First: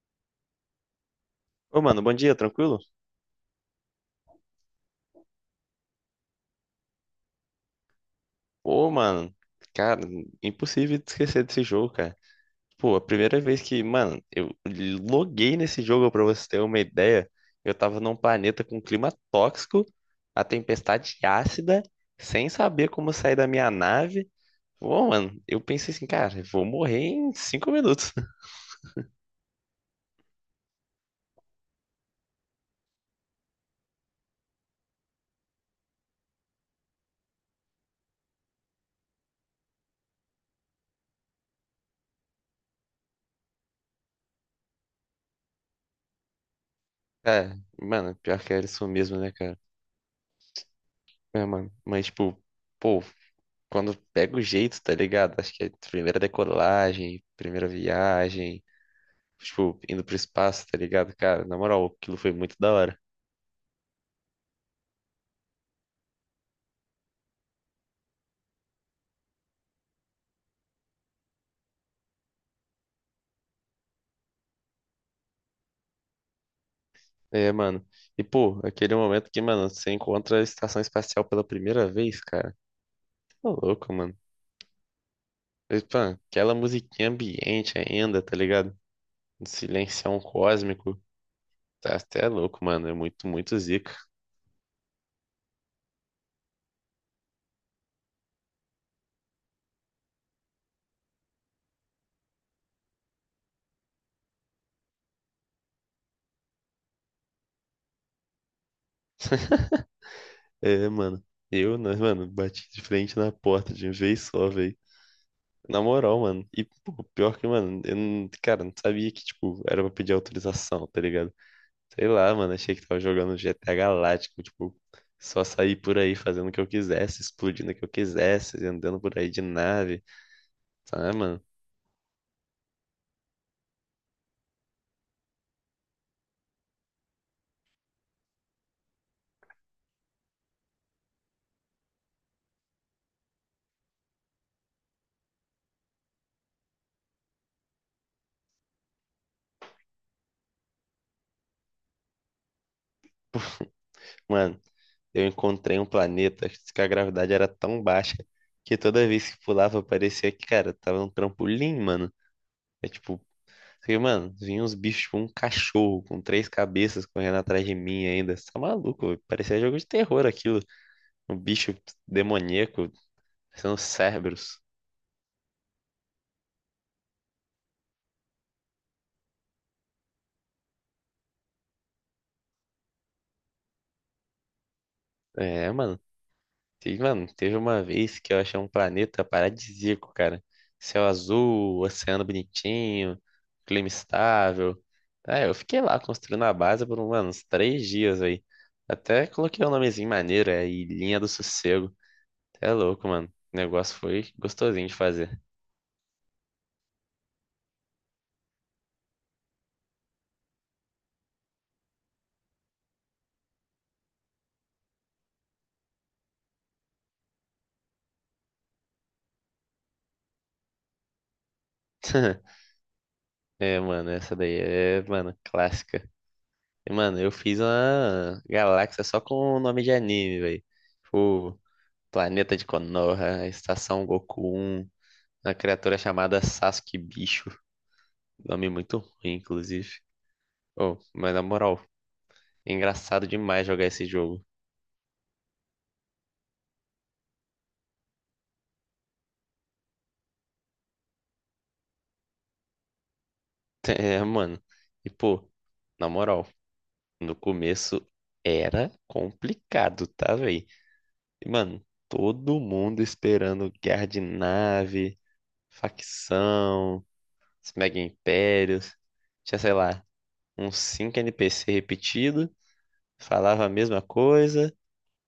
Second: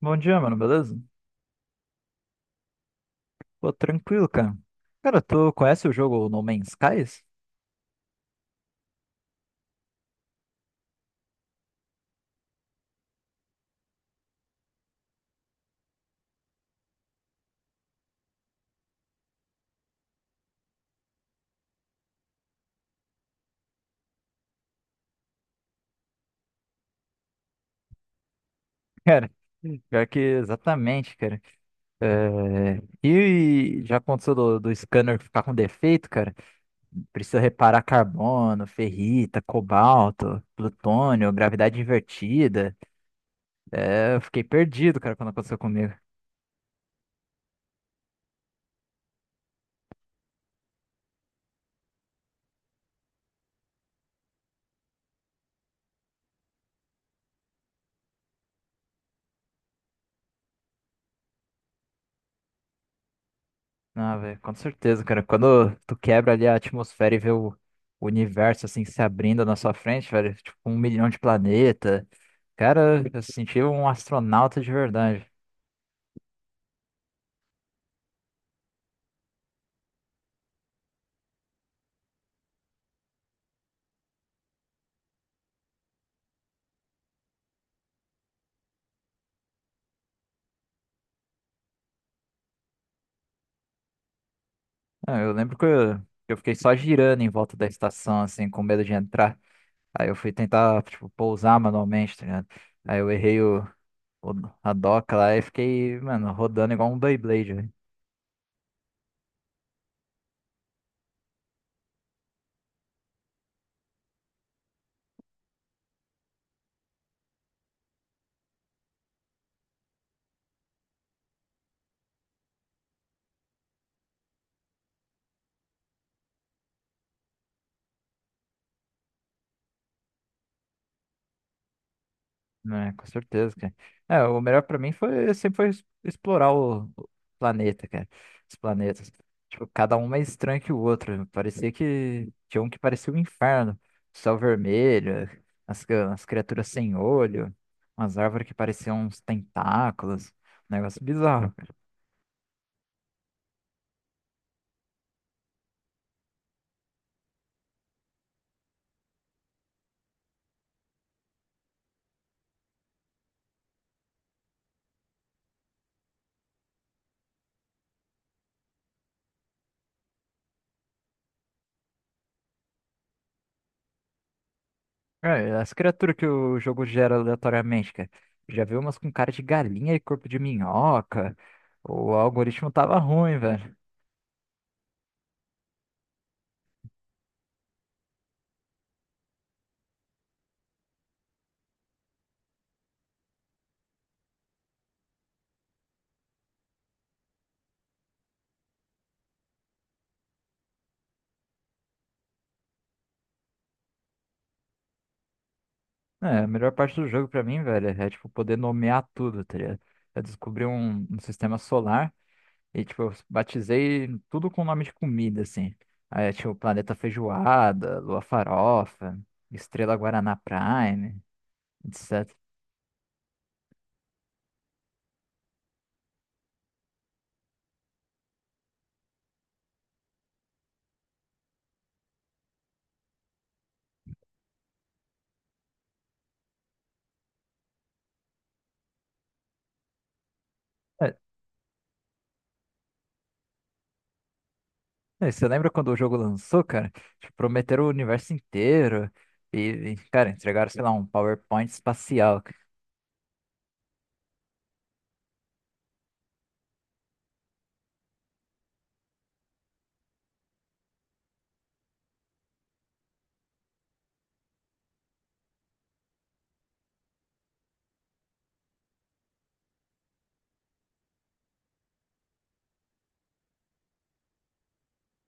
Bom dia, mano, beleza? Ô, mano, bom dia, tranquilo? Pô, tranquilo, cara. Cara, tu conhece o jogo No Man's Skies? Ô, mano, cara, impossível de esquecer desse jogo, cara. Pô, a primeira vez que, mano, eu loguei nesse jogo, pra você ter uma ideia, eu tava num planeta com clima tóxico, a tempestade ácida, sem saber como sair da minha nave. Ô, mano, eu pensei assim, cara, eu vou morrer em 5 minutos. Cara, pior que exatamente, cara. É, e já aconteceu do scanner ficar com defeito, cara? Precisa reparar carbono, ferrita, cobalto, plutônio, gravidade invertida. É, eu fiquei perdido, cara, quando aconteceu comigo. É, mano, pior que era isso mesmo, né, cara? É, mano, mas tipo, pô, quando pega o jeito, tá ligado? Acho que é primeira decolagem, primeira viagem, tipo, indo pro espaço, tá ligado? Cara, na moral, aquilo foi muito da hora. Ah, velho, com certeza, cara. Quando tu quebra ali a atmosfera e vê o universo assim se abrindo na sua frente, velho, tipo um milhão de planeta. Cara, eu senti um astronauta de verdade. É, mano. E, pô, aquele momento que, mano, você encontra a estação espacial pela primeira vez, cara. Tá louco, mano. E, pô, aquela musiquinha ambiente ainda, tá ligado? Um silencião cósmico. Tá até louco, mano. É muito, muito zica. Ah, eu lembro que eu fiquei só girando em volta da estação, assim, com medo de entrar. Aí eu fui tentar, tipo, pousar manualmente, tá ligado? Aí eu errei o- a doca lá e fiquei, mano, rodando igual um Beyblade. É, mano. Eu, né, mano, bati de frente na porta de vez só, velho. Na moral, mano. E, pô, pior que, mano, eu não, cara, não sabia que, tipo, era pra pedir autorização, tá ligado? Sei lá, mano, achei que tava jogando GTA Galáctico, tipo, só sair por aí fazendo o que eu quisesse, explodindo o que eu quisesse, andando por aí de nave, sabe, mano? Né? Com certeza, cara. É, o melhor pra mim foi sempre foi explorar o planeta, cara. Os planetas. Tipo, cada um mais estranho que o outro. Parecia que tinha um que parecia um inferno. Céu vermelho, as criaturas sem olho, umas árvores que pareciam uns tentáculos. Um negócio bizarro, cara. Mano, eu encontrei um planeta que a gravidade era tão baixa que toda vez que pulava parecia que, cara, tava num trampolim, mano. É tipo, porque, mano, vinha uns bichos, tipo um cachorro com 3 cabeças correndo atrás de mim ainda. Você tá maluco, velho? Parecia jogo de terror aquilo. Um bicho demoníaco, parecendo Cerberus. É, as criaturas que o jogo gera aleatoriamente, cara. Já vi umas com cara de galinha e corpo de minhoca. O algoritmo tava ruim, velho. É, mano. Teve uma vez que eu achei um planeta paradisíaco, cara. Céu azul, oceano bonitinho, clima estável. É, eu fiquei lá construindo a base por, mano, uns 3 dias aí. Até coloquei um nomezinho maneiro, é Ilhinha do Sossego. É louco, mano. O negócio foi gostosinho de fazer. É, a melhor parte do jogo pra mim, velho, é tipo poder nomear tudo, tá ligado? Eu descobri um sistema solar e tipo, eu batizei tudo com nome de comida, assim. Aí tinha o planeta feijoada, lua farofa, estrela Guaraná Prime, etc. É, mano, essa daí é, mano, clássica. E, mano, eu fiz uma galáxia só com o nome de anime, velho. Tipo, Planeta de Konoha, Estação Goku 1, uma criatura chamada Sasuke Bicho. Nome muito ruim, inclusive. Oh, É, mas na moral, é engraçado demais jogar esse jogo. Você lembra quando o jogo lançou, cara? Tipo, prometeram o universo inteiro e, cara, entregaram, sei lá, um PowerPoint espacial. É, mano. E, pô, na moral, no começo era complicado, tá, velho? Mano, todo mundo esperando guerra de nave, facção, os mega impérios. Tinha, sei lá, uns 5 NPC repetidos, falava a mesma coisa,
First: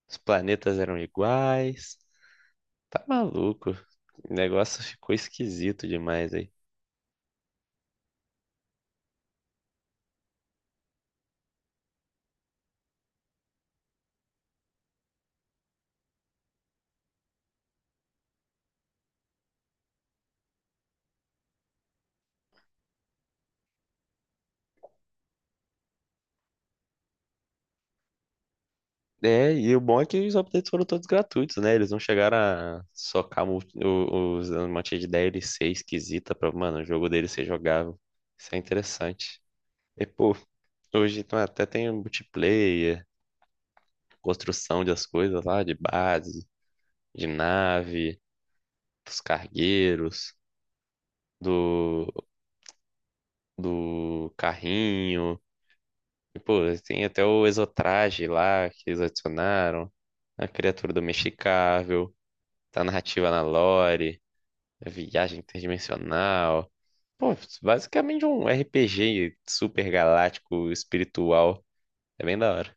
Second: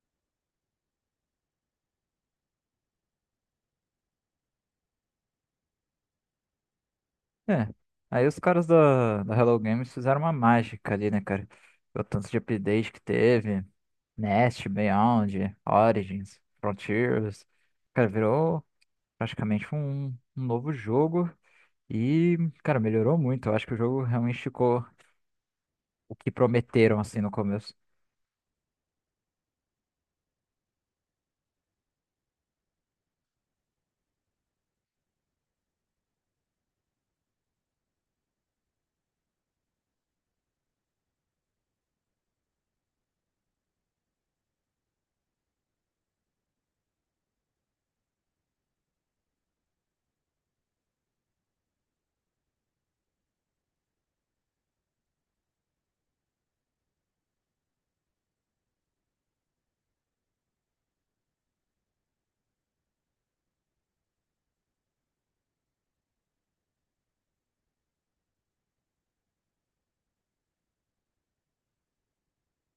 os planetas eram iguais. Tá maluco. O negócio ficou esquisito demais aí. É. Aí os caras da Hello Games fizeram uma mágica ali, né, cara? O tanto de update que teve. Nest, Beyond, Origins, Frontiers. Cara, virou praticamente um novo jogo. E, cara, melhorou muito. Eu acho que o jogo realmente ficou o que prometeram, assim, no começo. É, e o bom é que os updates foram todos gratuitos, né? Eles não chegaram a socar os um monte de DLC esquisita pra, mano, o jogo deles ser jogável. Isso é interessante. E, pô, hoje então, até tem um multiplayer, construção das coisas lá, de base, de nave, dos cargueiros, do, do carrinho. E, pô, tem até o exotraje lá que eles adicionaram, a criatura domesticável, a narrativa na lore, a viagem interdimensional. Pô, basicamente um RPG super galáctico espiritual. É bem da hora.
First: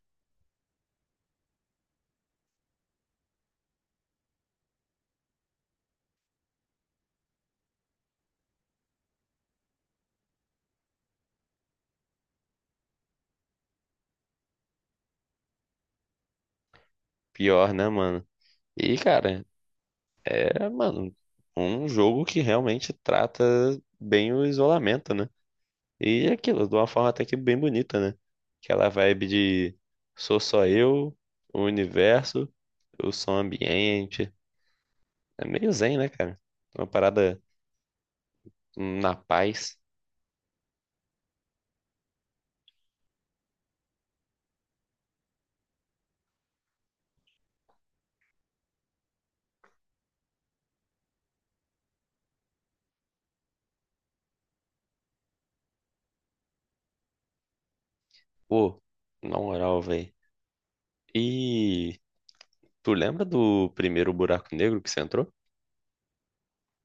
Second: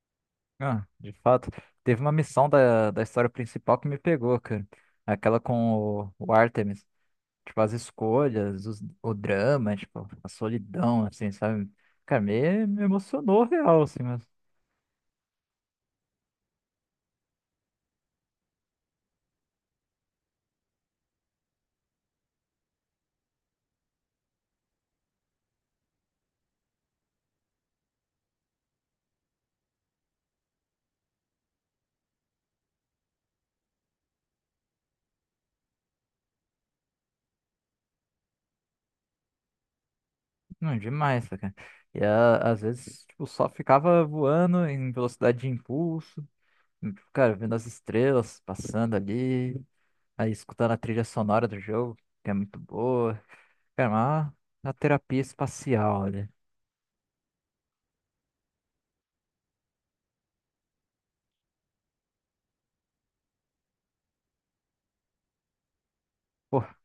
Ah, de fato. Teve uma missão da história principal que me pegou, cara. Aquela com o Artemis. Tipo, as escolhas, o drama, tipo, a solidão, assim, sabe? Cara, me emocionou real, assim, mas Pior, né, mano? E, cara, é, mano, um jogo que realmente trata bem o isolamento, né? E é aquilo, de uma forma até que bem bonita, né? Aquela vibe de sou só eu, o universo, o som ambiente. É meio zen, né, cara? Uma parada na paz. não demais, tá, cara. E às vezes, tipo, só ficava voando em velocidade de impulso, e, tipo, cara, vendo as estrelas passando ali, aí escutando a trilha sonora do jogo, que é muito boa. Cara, uma terapia espacial, olha. Pô, na moral, velho. E tu lembra do primeiro buraco negro que você entrou? Pô,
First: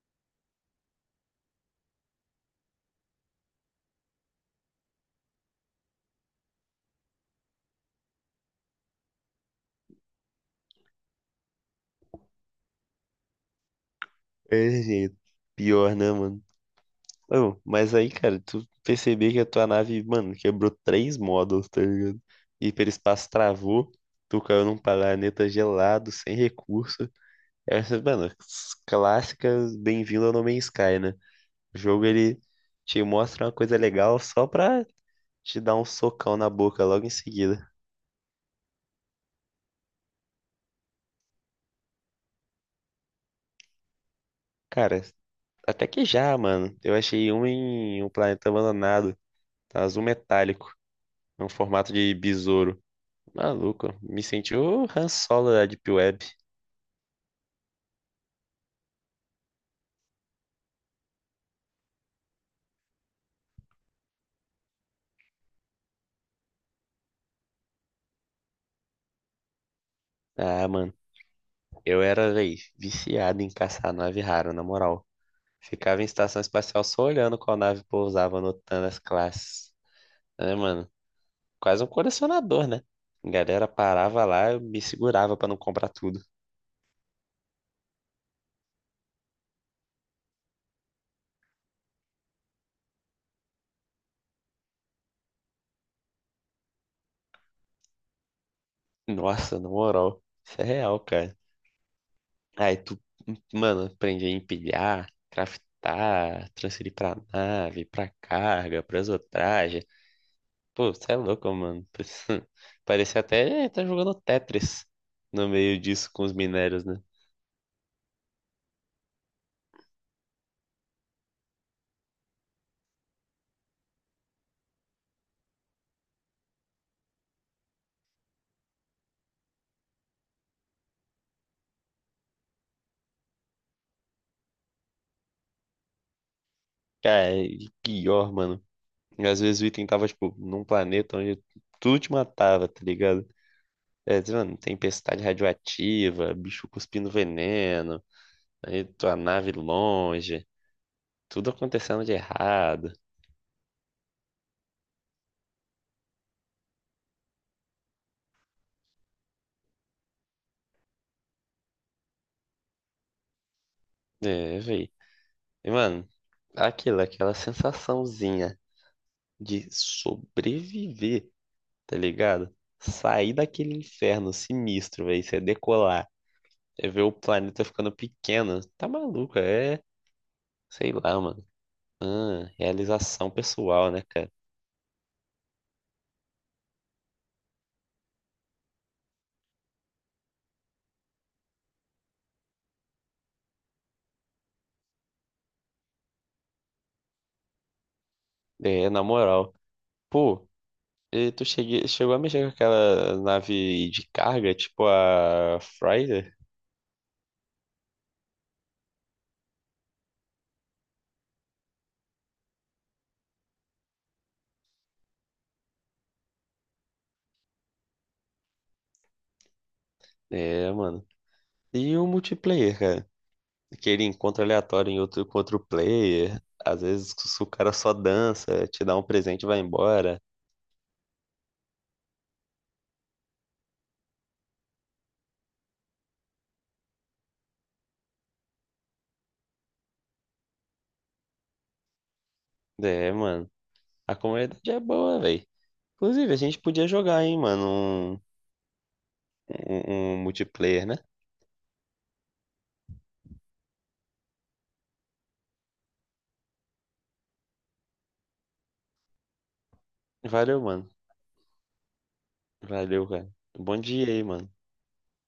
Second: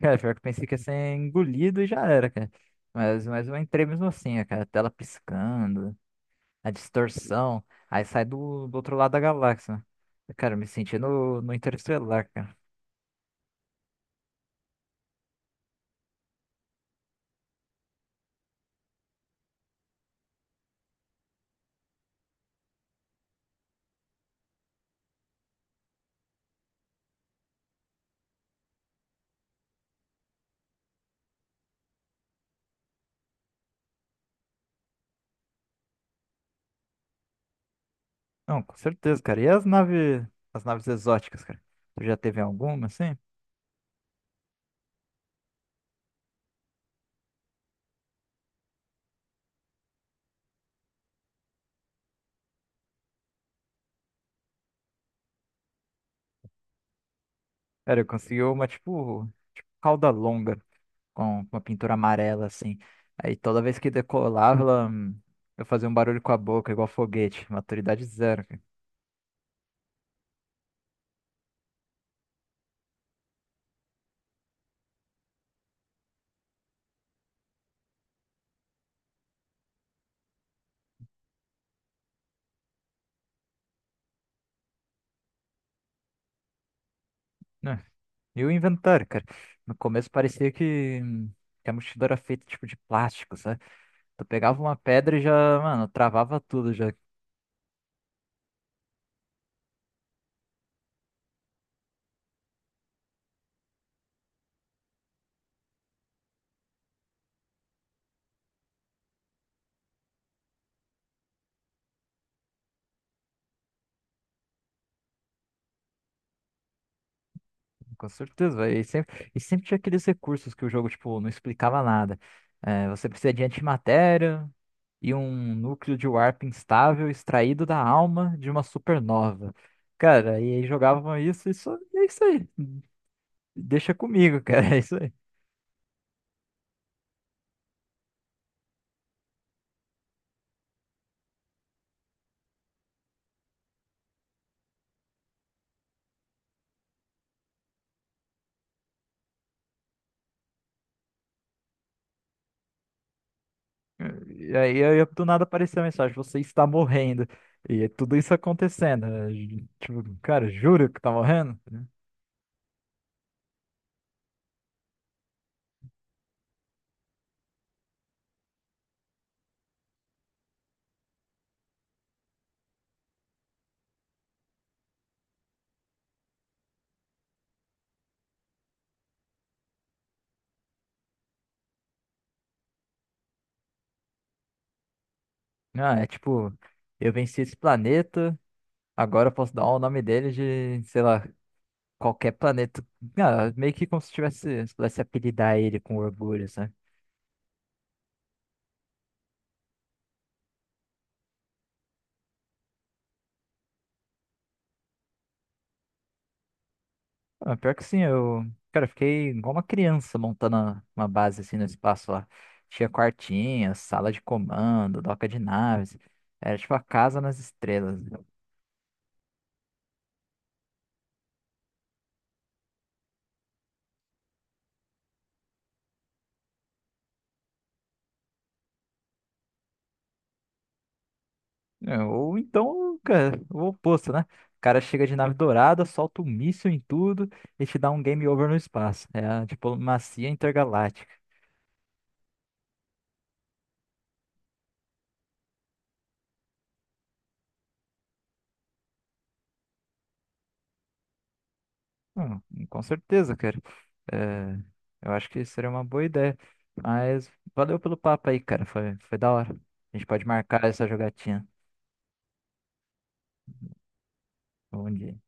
cara, pior que eu pensei que ia ser engolido e já era, cara. Mas eu entrei mesmo assim, cara, a tela piscando, a distorção. Aí sai do outro lado da galáxia. Cara, eu me senti no Interestelar, cara. É, gente, pior, né, mano? Ô, mas aí, cara, tu perceber que a tua nave, mano, quebrou 3 módulos, tá ligado? Hiperespaço travou, tu caiu num planeta gelado, sem recurso. Essas, mano, clássicas Bem-vindo ao No Man's Sky, né? O jogo, ele te mostra uma coisa legal só pra te dar um socão na boca logo em seguida. Não, com certeza, cara. E as naves exóticas, cara? Tu já teve alguma, assim? Cara, até que já, mano. Eu achei um em um planeta abandonado, tá? Azul metálico, é um formato de besouro. Maluco, me senti o Han Solo da Deep Web. Cara, eu consegui uma, tipo, tipo cauda longa, com uma pintura amarela, assim. Aí toda vez que decolava, ela, eu fazia um barulho com a boca, igual foguete. Maturidade zero, cara. Ah, mano, eu era, véi, viciado em caçar nave rara, na moral. Ficava em estação espacial só olhando qual nave pousava, anotando as classes. É, mano, quase um colecionador, né? A galera parava lá, eu me segurava pra não comprar tudo. Né? E o inventário, cara? No começo parecia que que a mochila era feita, tipo, de plástico, sabe? Tu pegava uma pedra e já, mano, travava tudo já, Nossa, na moral, isso é real, cara. Aí tu, mano, aprendi a empilhar, craftar, transferir pra nave, pra carga, pra pô, você é louco, mano. Parecia até tá jogando Tetris no meio disso com os minérios, né? com certeza, velho. E sempre tinha aqueles recursos que o jogo, tipo, não explicava nada. É, você precisa de antimatéria e um núcleo de warp instável extraído da alma de uma supernova. Cara, e aí jogavam e é isso aí. Deixa comigo, cara, é isso aí. Cara, e pior, mano. E às vezes o item tava, tipo, num planeta onde tudo te matava, tá ligado? É, diz, mano, tempestade radioativa, bicho cuspindo veneno, aí tua nave longe, tudo acontecendo de errado. E aí, do nada apareceu a mensagem, você está morrendo. E tudo isso acontecendo, né? Tipo, cara, juro que tá morrendo? É, véi. E, mano, aquela sensaçãozinha de sobreviver, tá ligado? Sair daquele inferno sinistro, velho, você decolar, é ver o planeta ficando pequeno, tá maluco, é, sei lá, mano, ah, realização pessoal, né, cara? Ah, é tipo, eu venci esse planeta, agora eu posso dar o nome dele de, sei lá, qualquer planeta. Ah, meio que como se tivesse, se pudesse apelidar ele com orgulho, sabe? É, na moral, pô, e tu chegou a mexer com aquela nave de carga, tipo a Friday? Ah, pior que sim, eu, cara, eu fiquei igual uma criança montando uma base assim no espaço lá. Tinha quartinhas, sala de comando, doca de naves. Era tipo a casa nas estrelas. É, mano. E o multiplayer, cara? Aquele encontro aleatório em outro, com outro player. Às vezes se o cara só dança, te dá um presente e vai embora. É, ou então, cara, o oposto, né? O cara chega de nave dourada, solta um míssil em tudo e te dá um game over no espaço. É a diplomacia intergaláctica. É, mano. A comunidade é boa, velho. Inclusive, a gente podia jogar, hein, mano, um multiplayer, né? Com certeza, cara. É, eu acho que seria uma boa ideia. Mas valeu pelo papo aí, cara. Foi da hora. A gente pode Valeu, marcar essa mano. jogatina. Valeu, cara. Bom dia aí, mano. Bom dia.